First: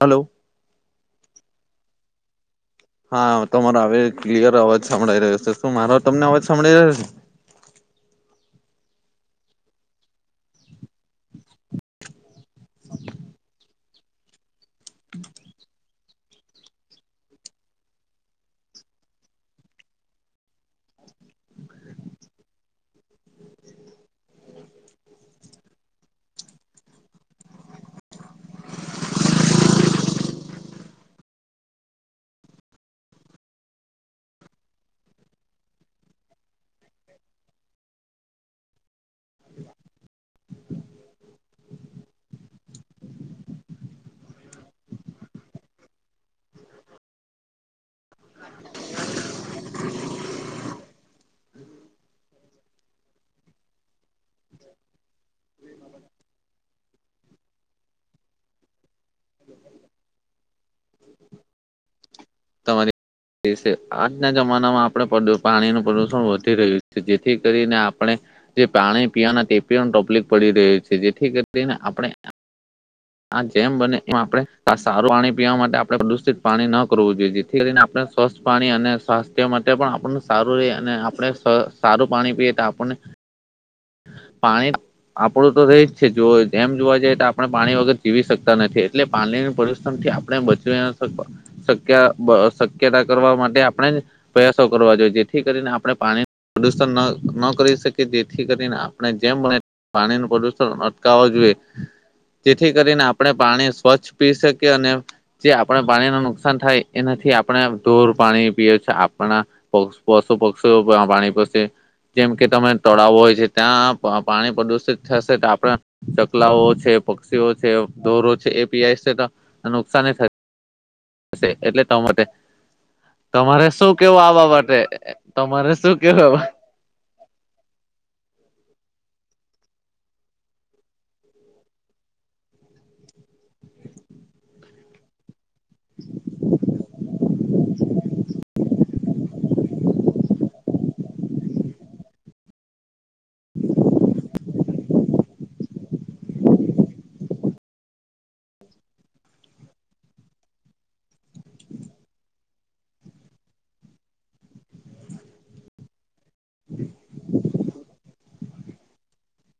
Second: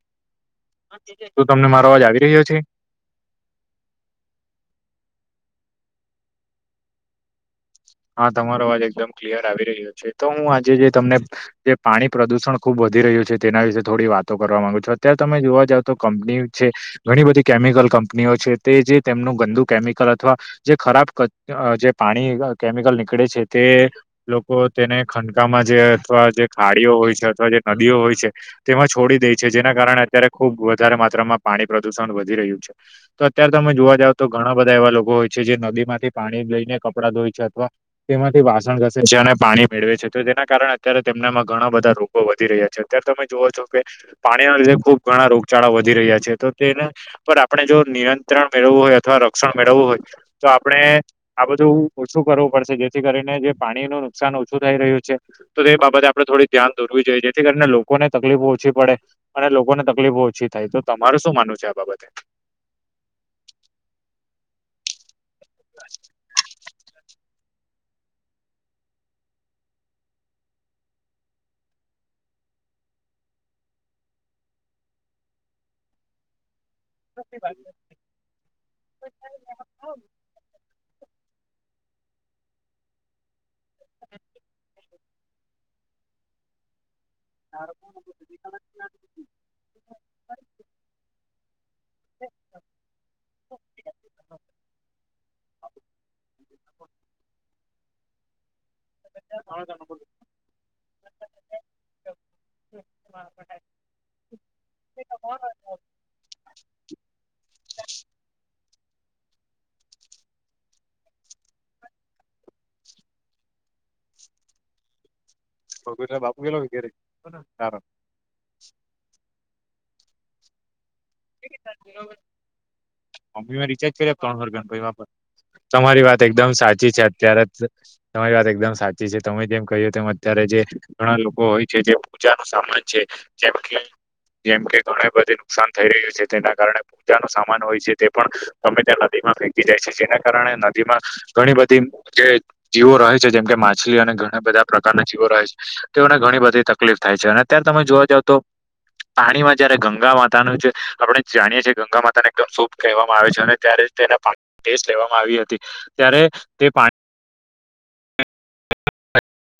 હાલો. શુ તમને મારો અવાજ આવી રહ્યો છે? હા તમારો હવે ક્લિયર અવાજ સાંભળાઈ રહ્યો છે, શું મારો તમને અવાજ સાંભળી રહ્યો છે? હા તમારો અવાજ એકદમ ક્લિયર આવી રહ્યો છે, તો હું આજે જે તમને જે પાણી પ્રદુષણ ખુબ વધી રહ્યું છે, તેના વિશે થોડી વાતો કરવા માંગુ છૂ અત્યારે તમે જોવા જાવ તો કંપની છે, ઘણી બધી કેમિકલ કંપનીઓ છે, તે જે તેમનું ગંદુ કેમિકલ અથવા જે ખરાબ ક જે પાણી અ કેમિકલ નીકળે છે, તે લોકો તેને ખંકામાં જે અથવા જે ખાડીઓ હોય છે, અથવા જે નદીઓ હોય છે. તેમાં છોડી દેય છે, જેના કારણે અત્યારે ખુબ વધારે માત્રામાં પાણી પ્રદુષણ વધી રહ્યું છે. તો અત્યારે તમે જોવા જાવ તો ઘણા બધા એવા લોકો હોય છે, જે નદી માંથી પાણી લઈને કપડાં ધોય છે. અથવા તેમાંથી વાસણ ઘસે છે, અને પાણી મેળવે છે, તો જેના કારણે અયારે તેમનામાં ઘણા બધા રોગો વધી રહ્યા છે, અત્યારે તમે જોવો છો કે પાણીના લીધે ખુબ ઘણા રોગચાળા વધી રહ્યા છે, તો તેને પર આપણે જો નિયંત્રણ મેળવવું હોય અથવા રક્ષણ મેળવવું હોય તો આપડે આ બધું ઓછું કરવું પડશે જેથી કરીને જે પાણી નુ નુકસાન ઓછું થઈ રહ્યું છે. તો તે બાબતે આપણે થોડી ધ્યાન દોરવી જોઈએ જેથી કરીને લોકોને તકલીફો ઓછી પડે અને લોકોને તકલીફો ઓછી થાય તો તમારું શું માનવું છે, આ બાબતે તમારે કે છે, આજના જમાનામાં પદુ આપણે પાણીનું પ્રદુષણ વધી રહ્યું છે, જેથી કરીને આપણે જે પાણી પીવાના ટેપી ટપલીપ પડી રહી છે, જેથી કરીને આપણે આ જેમ બને એમ આપણે આ સારું પાણી પીવા માટે આપણે પ્રદુષિત પાણી ન કરવું જેથી કરીને આપણે સ્વસ્થ પાણી અને સ્વાસ્થ્ય માટે પણ આપ સારું રે અને આપણે સારું પાણી પીએ તો આપણને પાણી આપડું તો રહી જ છે જો જેમ જોવા જઈએ તો આપણે પાણી વગર જીવી શકતા નથી. એટલે પાણીની પરિશ્રમથી આપણે બચવી ના શકે. શક્ય બ શક્યતા કરવા માટે આપણે જ પ્રયાસો કરવા જોઈએ જેથી કરીને આપણે પાણી પ્રદુષણ ન ન કરી શકીએ થી કરીને આપણે જેમ પાણી નુ પ્રદુષણ અટકાવવા જોઈએ જેથી કરીને આપણે પાણી સ્વચ્છ પી શકીએ અને જે આપણે પાણી ન નુકસાન થાય એનાથી આપણે ધોર પાણી પીએ છે, આપણા પ પશો પક્ષી પાણી પસે જેમ કે તમે તડાવો હોય છે ત્યાં પાણી પ્રદુષિત થશે ભગોતરા તો બાપુ ગેલો ચકલાઓ કે ઘેરે છે પક્ષીઓ છે સારો દોરો છે એ પીઈ છે તો નુકસાાન થાય. એટલે [unintelligible] મમ્મી મે તમારે શું રિચાર્જ કર્યા કેવું આ ત્રણ વર્ગ બાબતે પ વા તમારે શું તમારી વાત કેવું એકદમ સાચી છે. ત્યારે તમારી વાત એકદમ સાચી છે તમે જેમ કહ્યું તેમ અત્યારે જે ઘણા લોકો હોય છે જે. ઉચ સામાન છે જેમ કે જેમ કે ઘણા બધા. નુકસાન થઈ રહ્યું છે તેના કારણે પૂજા ન સામાન હોય છે તે પણ. ત્યાં નદીમાં ફેકી જાય છે જેના કારણે નદીમાં ઘણી બધી જે જીવો રહે. છે જેમ કે માછલી અને ઘણા બધા. પ્રકારના જીવો રહે છે તો એઓને ઘણી બધી તકલીફ થાય છે અને અત્યારે તમે જોવા જાવ તો. પાણીમાં જયારે ગંગા માતાનું છે. આપણે જાણીએ છીએ ગંગા માતા ને એકદમ શુભ કહેવામાં આવે છે અને ત્યારે તેના પા સ્ટ લેવામાં આવી હતી. ત્યારે તે પાણી.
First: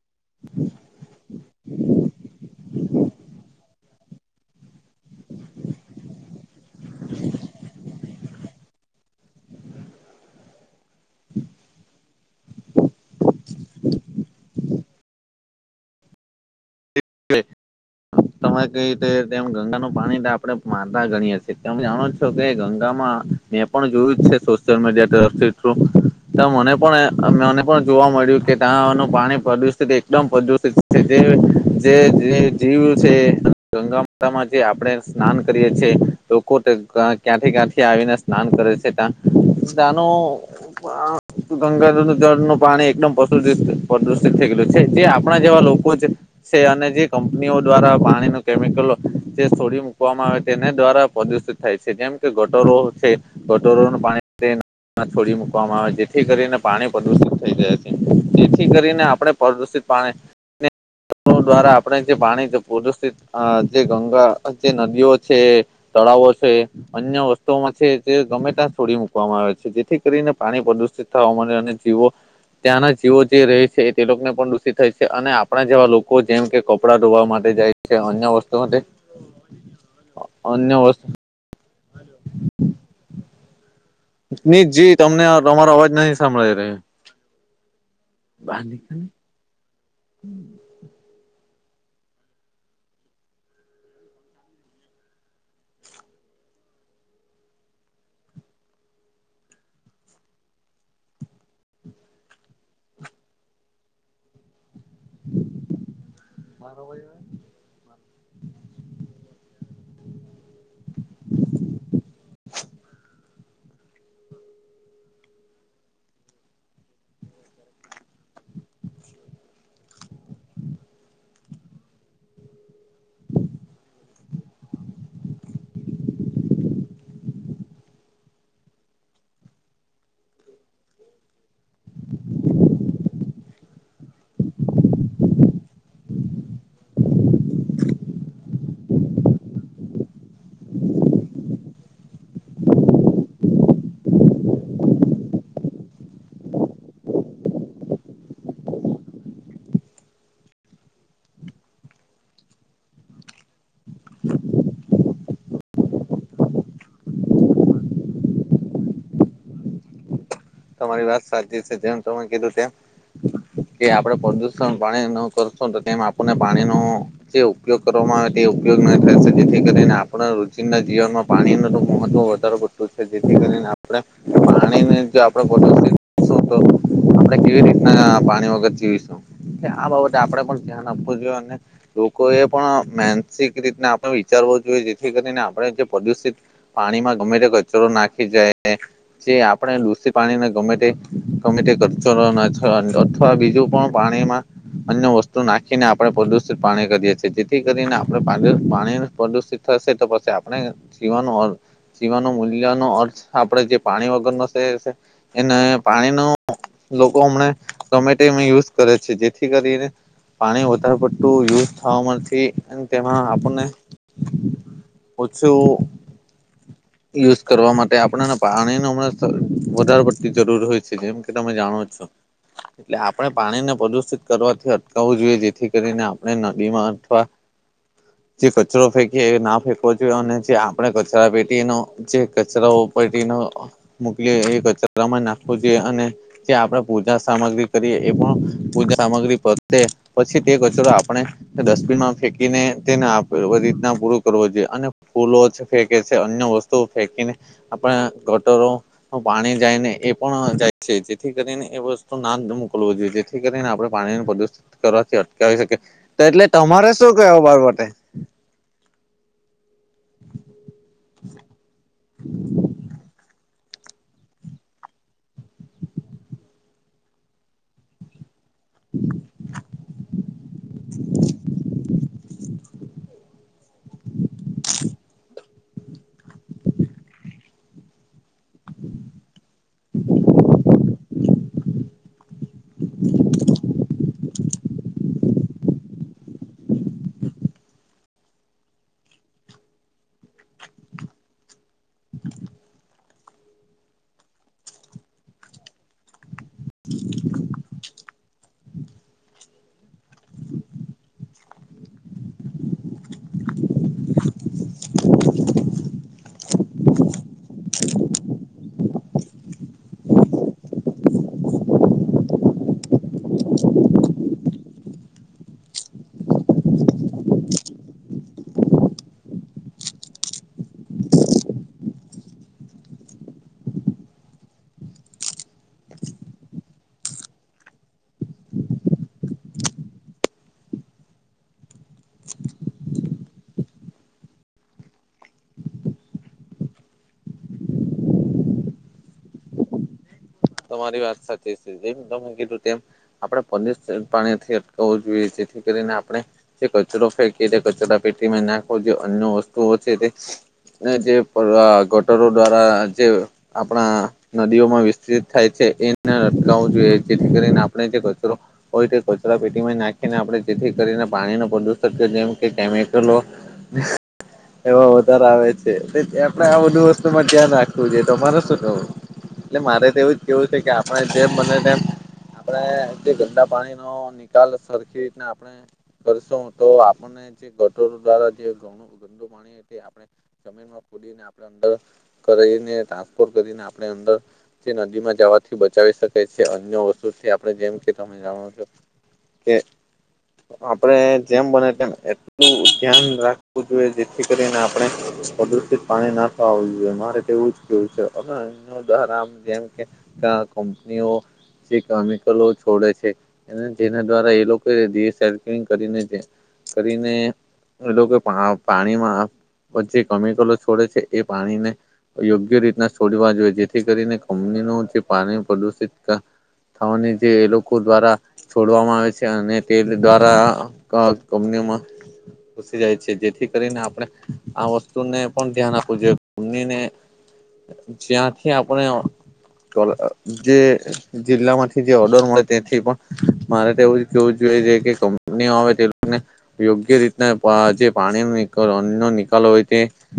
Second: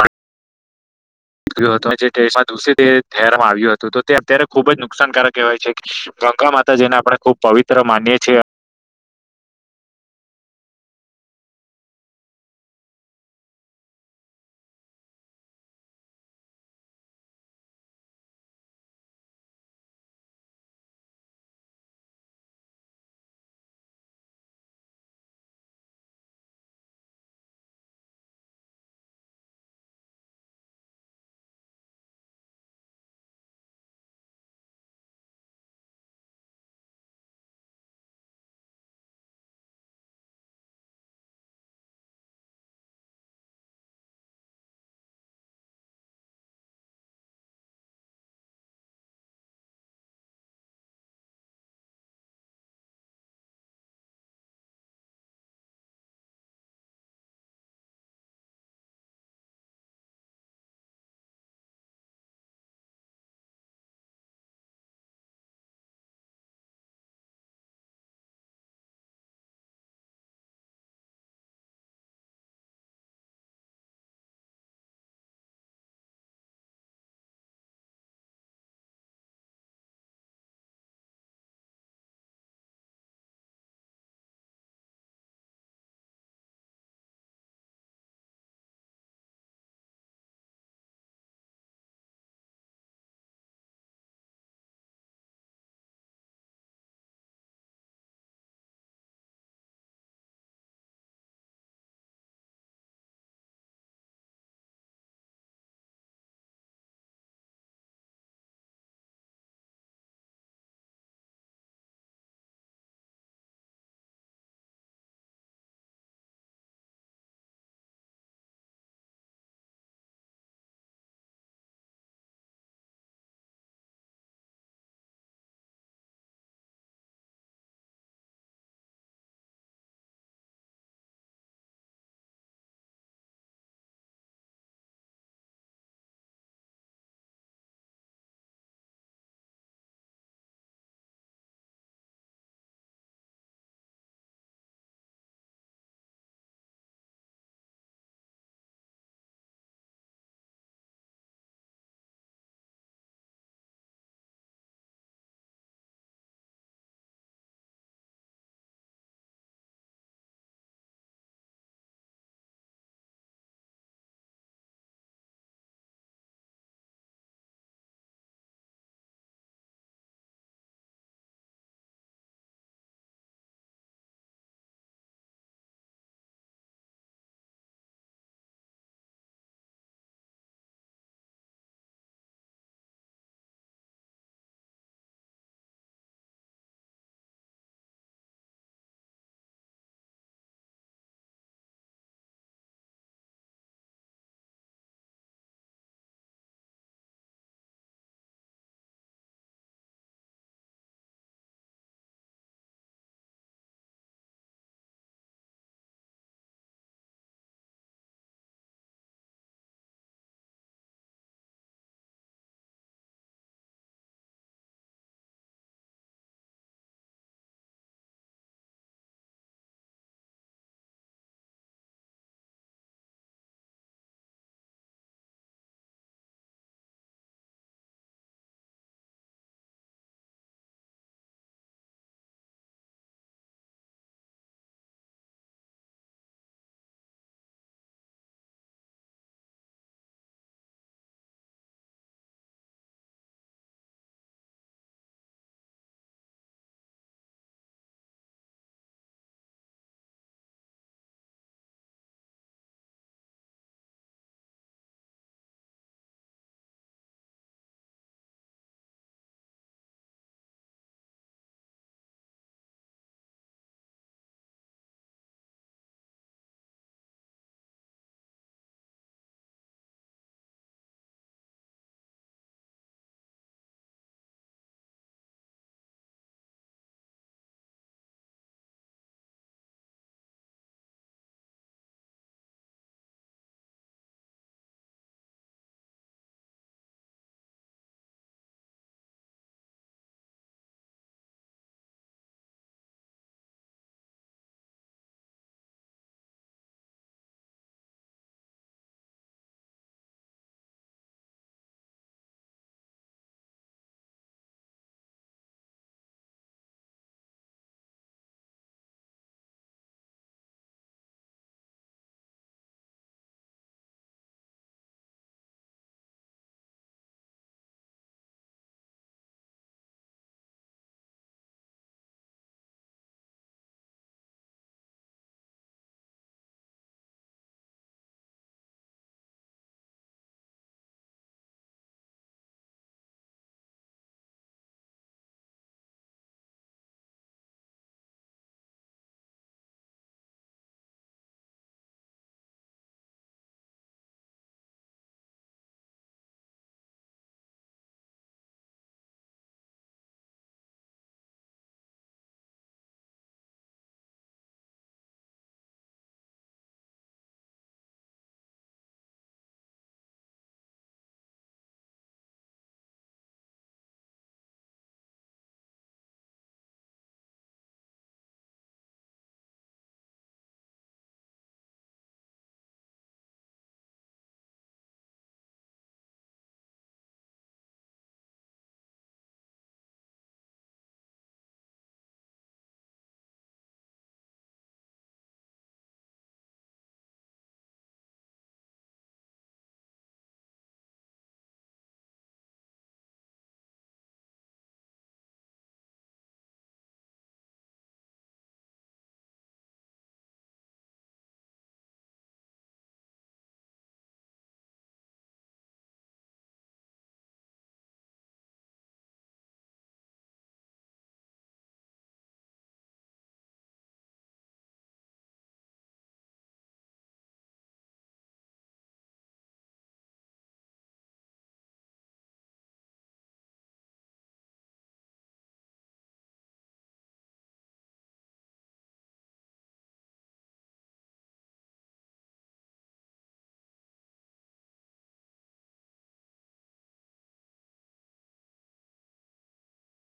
હા. જે દરાવામાં આવ્યું હતું તો તે અત્યારે ખુબ જ નુકસાનકારક કવાય છે. ગંગા માતા જેને આપડણે ખુબ પવિત્ર માનીએ છીએ. હ્. તમારે કઈ રીતે તેમ ગંગાનું પાણી આપણેે માતા ગણીએ છીએ તમે જાણો છો કે ગંગામાં. એ પણ જોયું જ છે સોશિયલ મીડિયા તરફથી થ્રુ. તો મને પણ મને પણ જોવા મળ્યું કે ત્યાં ન પાણી પ્રદુષિત એકદમ પ્રદુષિત. [unintelligible] જે જીવ છે ગંગા માતામાં જે આપણે સ્નાન કરીએ છ છેએ. લોકો ક્યાંથી ક્યાંથી આવીને સ્નાન કરે છે તનું. ગંગાધર જળ નું પાણી એકદમશુ પ્રદુષિત થઈ ગયલું છે જે. આપણા જેવા લોકો છે. છે અને જે કંપનીઓ દ્વારા પાણી ન કેમિકલો જે છોડી મુૂકવામાં આવે તેના દ્વારા પ્રદુષિત. થાય છે, જેમ કે ગટરો છે ગટોરોનું પાણી છોડી મકવામાં આવે, જેથી કરીને પાણી પ્રદુષિત થઈ જાય છે જેથી કરીને આપણે પ્રદૂષિત પાણી દ્વારા આપણે જે પાણી પ્રુદુષિત જે ગંગા, જે નદીઓ છે. તળાવો છે અન્ય વસ્તુઓમાં છે, તે ગમે ત છોડી મુૂકવામાં આવે છે. જેથી કરીને પાણી પ્રદુષિત થવા મળે અને જીવો ત્યાંના જીવો જે રહે છે તેને પણ દુષિત થાય છે, અને આપણા જેવા લોકો જેમ કે કપડાં ધોવા માટે જાય છે, અન્ય વસ્તુ માટે. અન્ય વસ્તુ ની જી તમને તમારો અવાજ નહી સાંભળાય રહ્યો. બાંધ હ મારોવા [inaudible] તમારી વાત સાચી છે, જેમ તમે કીધું તેમ [unintelligible] કે આપડે પ્રદુષણ પાણી ન કરશો તેમ આપણને પાણી ન જે ઉપયોગ કરવામાં આવે તે ઉપયોગ થશે જેથી કરીને આપણા રુચિના જીવનમાં પાણી ન તો મહત્વ ું છે જેથી કરીને આપણે પાણીને આપણે [unintelligible] કેવી રીતના પાણી વગર જીવીશું. આ બાબતે આપડે પણ ધ્યાન આપવું જોઈએ. અને લોકો એ પણ માનસિક રીતના આપણે વિચારવો જોઈએ. જેથી કરીને આપણે જે પ્રદુષિત પાણીમાં ગમે તે કચરો નાખી જાય. જે આપણે [unintelligible] પાણીને ગમે તે ગમે [unintelligible] અથવા બીજું પણ પાણીમાં અન્ય વસ્તુ નાખીને આપણે પ્રદુષિત પાણી કરીએ છીએ. જેથી કરીને આપણે પાણી પ્રદુષિત થશે તો પછી આપણે જીવનું સીવાનો મૂલ્ય નો અર્થ આપડે જે પાણી વગર નો એને પાણીનો લોકો હમણાં ટોમેટોમાં યુઝ કરે છે જેથી કરીને પાણી વધારે પતું યુઝ થવા અને તેમાં આપણને ઓછું યુઝ કરવા માટે આપણે પાણી ન હમણાં વધઢાર વતી જરૂર હોય છે જેમ કે તમે જાણો છો એટલે આપણે પાણીને પ્રદુષિત કરવાથી અટકાવવું જોઈએ જેથી કરીને આપણે નદીમાં અથવા [inaudible] જે કચરો ફેંકી એ ના ફેંકવો જોઈએ અને જે આપણે કચરા પેટી એનો જે કચરાઓ પને મકલી એ કચરામાં નાખવો જોઈએ અને જે આપણે પૂજા સામગ્રી કરીએ એ પણ પૂજા સામગ્રી પ્રે પછી તે કચરો આપણે ડસ્ટબિનમાં ફેંકીને તેને આપેધી રીતના પૂરું કરવો જોઈએ અને ફૂલો જ ફેંકે છે અન્ય વસ્તુ તો ફેંકીને આપણે ગટરો પાણી જાય ને એ પણ જાય છે જેથી કરીને એ વસ્તુ ના જ મોકલવો જોઈએ જેથી કરીને આપણે પાણીને પ્રદુષિત કરવાથી અટકાવી શકે તો એટલે તમારે શું કે બાારબતે [unintelligible] [unintelligible] [inaudible] તમારી વાત સાચી છે જેમ તને કીધું તેમ આપણે પંદર પાણીથી અટકાવવું જોઈએ જેથી કરીને આપણે જે કચરો ફેંકી કચરા પેટીમાં નાખો જે અન્ય વસ્તુઓ છે તે ને જે ગટરો દ્વારા જે આપણા નદીઓમાં વિ થાય છે એને અટકાવું જોઈએ જેથી કરીને આપણે જે કચરો હોય તે કચરા પેટીમાં નાખીને આપણે જેથી કરીને પાણી ન પ્રદુષ જેમ કે કેમિકલો નિશ એમાં વધારે આવે છે આપણે આ બધું વસ્તુમાં ધ્યાન રાખવું જોઈ તો તમારે શું કવું એટલે મારે તો એવું જ કેવું છે કે આપણે જેમ બને તેમ આપણે જે ગંદા પાણી નો નિકાલ સરખી રીને આપણે કરશો તો આપણને જે ગટરો દ્વારા જેું ગંદુ પાણી તે આપણે જમીન ખોડીને આપણે અંદર કરને ટ્રાન્સફોર કરીને આપણે અંદર નદીમાં જવાથી બચાવી શકેાય છે અન્ય વતુથી આપણે જેમ કે તમે જાણો છો કે [inaudible] આપણે જેમ બને તેમ એટલું ધ્યાન રાખવું જોઈએ જેથી કરીને આપણે અદિત પાણી નાથ આવવું જોઈએ મારે તેવું જ કેવું છે હ એાર આમ જેમ કે કંપનીઓ જે કેમિકલો છોડે છે જેના દ્વારા એ લોકોલ કરીને કરીને એ લોકો પાણીમાં જે કેમિકલો છોડે છે એ પાણીને યોગ્ય રીતના છોડવા જોઈએ જેથી કરીને કની ન જે પાણી પ્રદુષિત થવાની જે એ લોકો દ્વારા છોડવામાં આવે છે અને તે દ્વારા કંપનીમાં ઘુસી જાય છે જેથી કરીને આપણે આ વસ્તુને પણ ધ્યાન આપવું જોઈએનીને [inaudible] જ્યાંથી આપણે જે જિલ્લા માંથી જે ઓર્ડર મળે તે્યાંથી પણ મારે તેવું જોવું જોઈએ કે કંપનીઓ આવે તેને યોગ્ય રીતના જે પાણી અનો નિકાલ હોય તે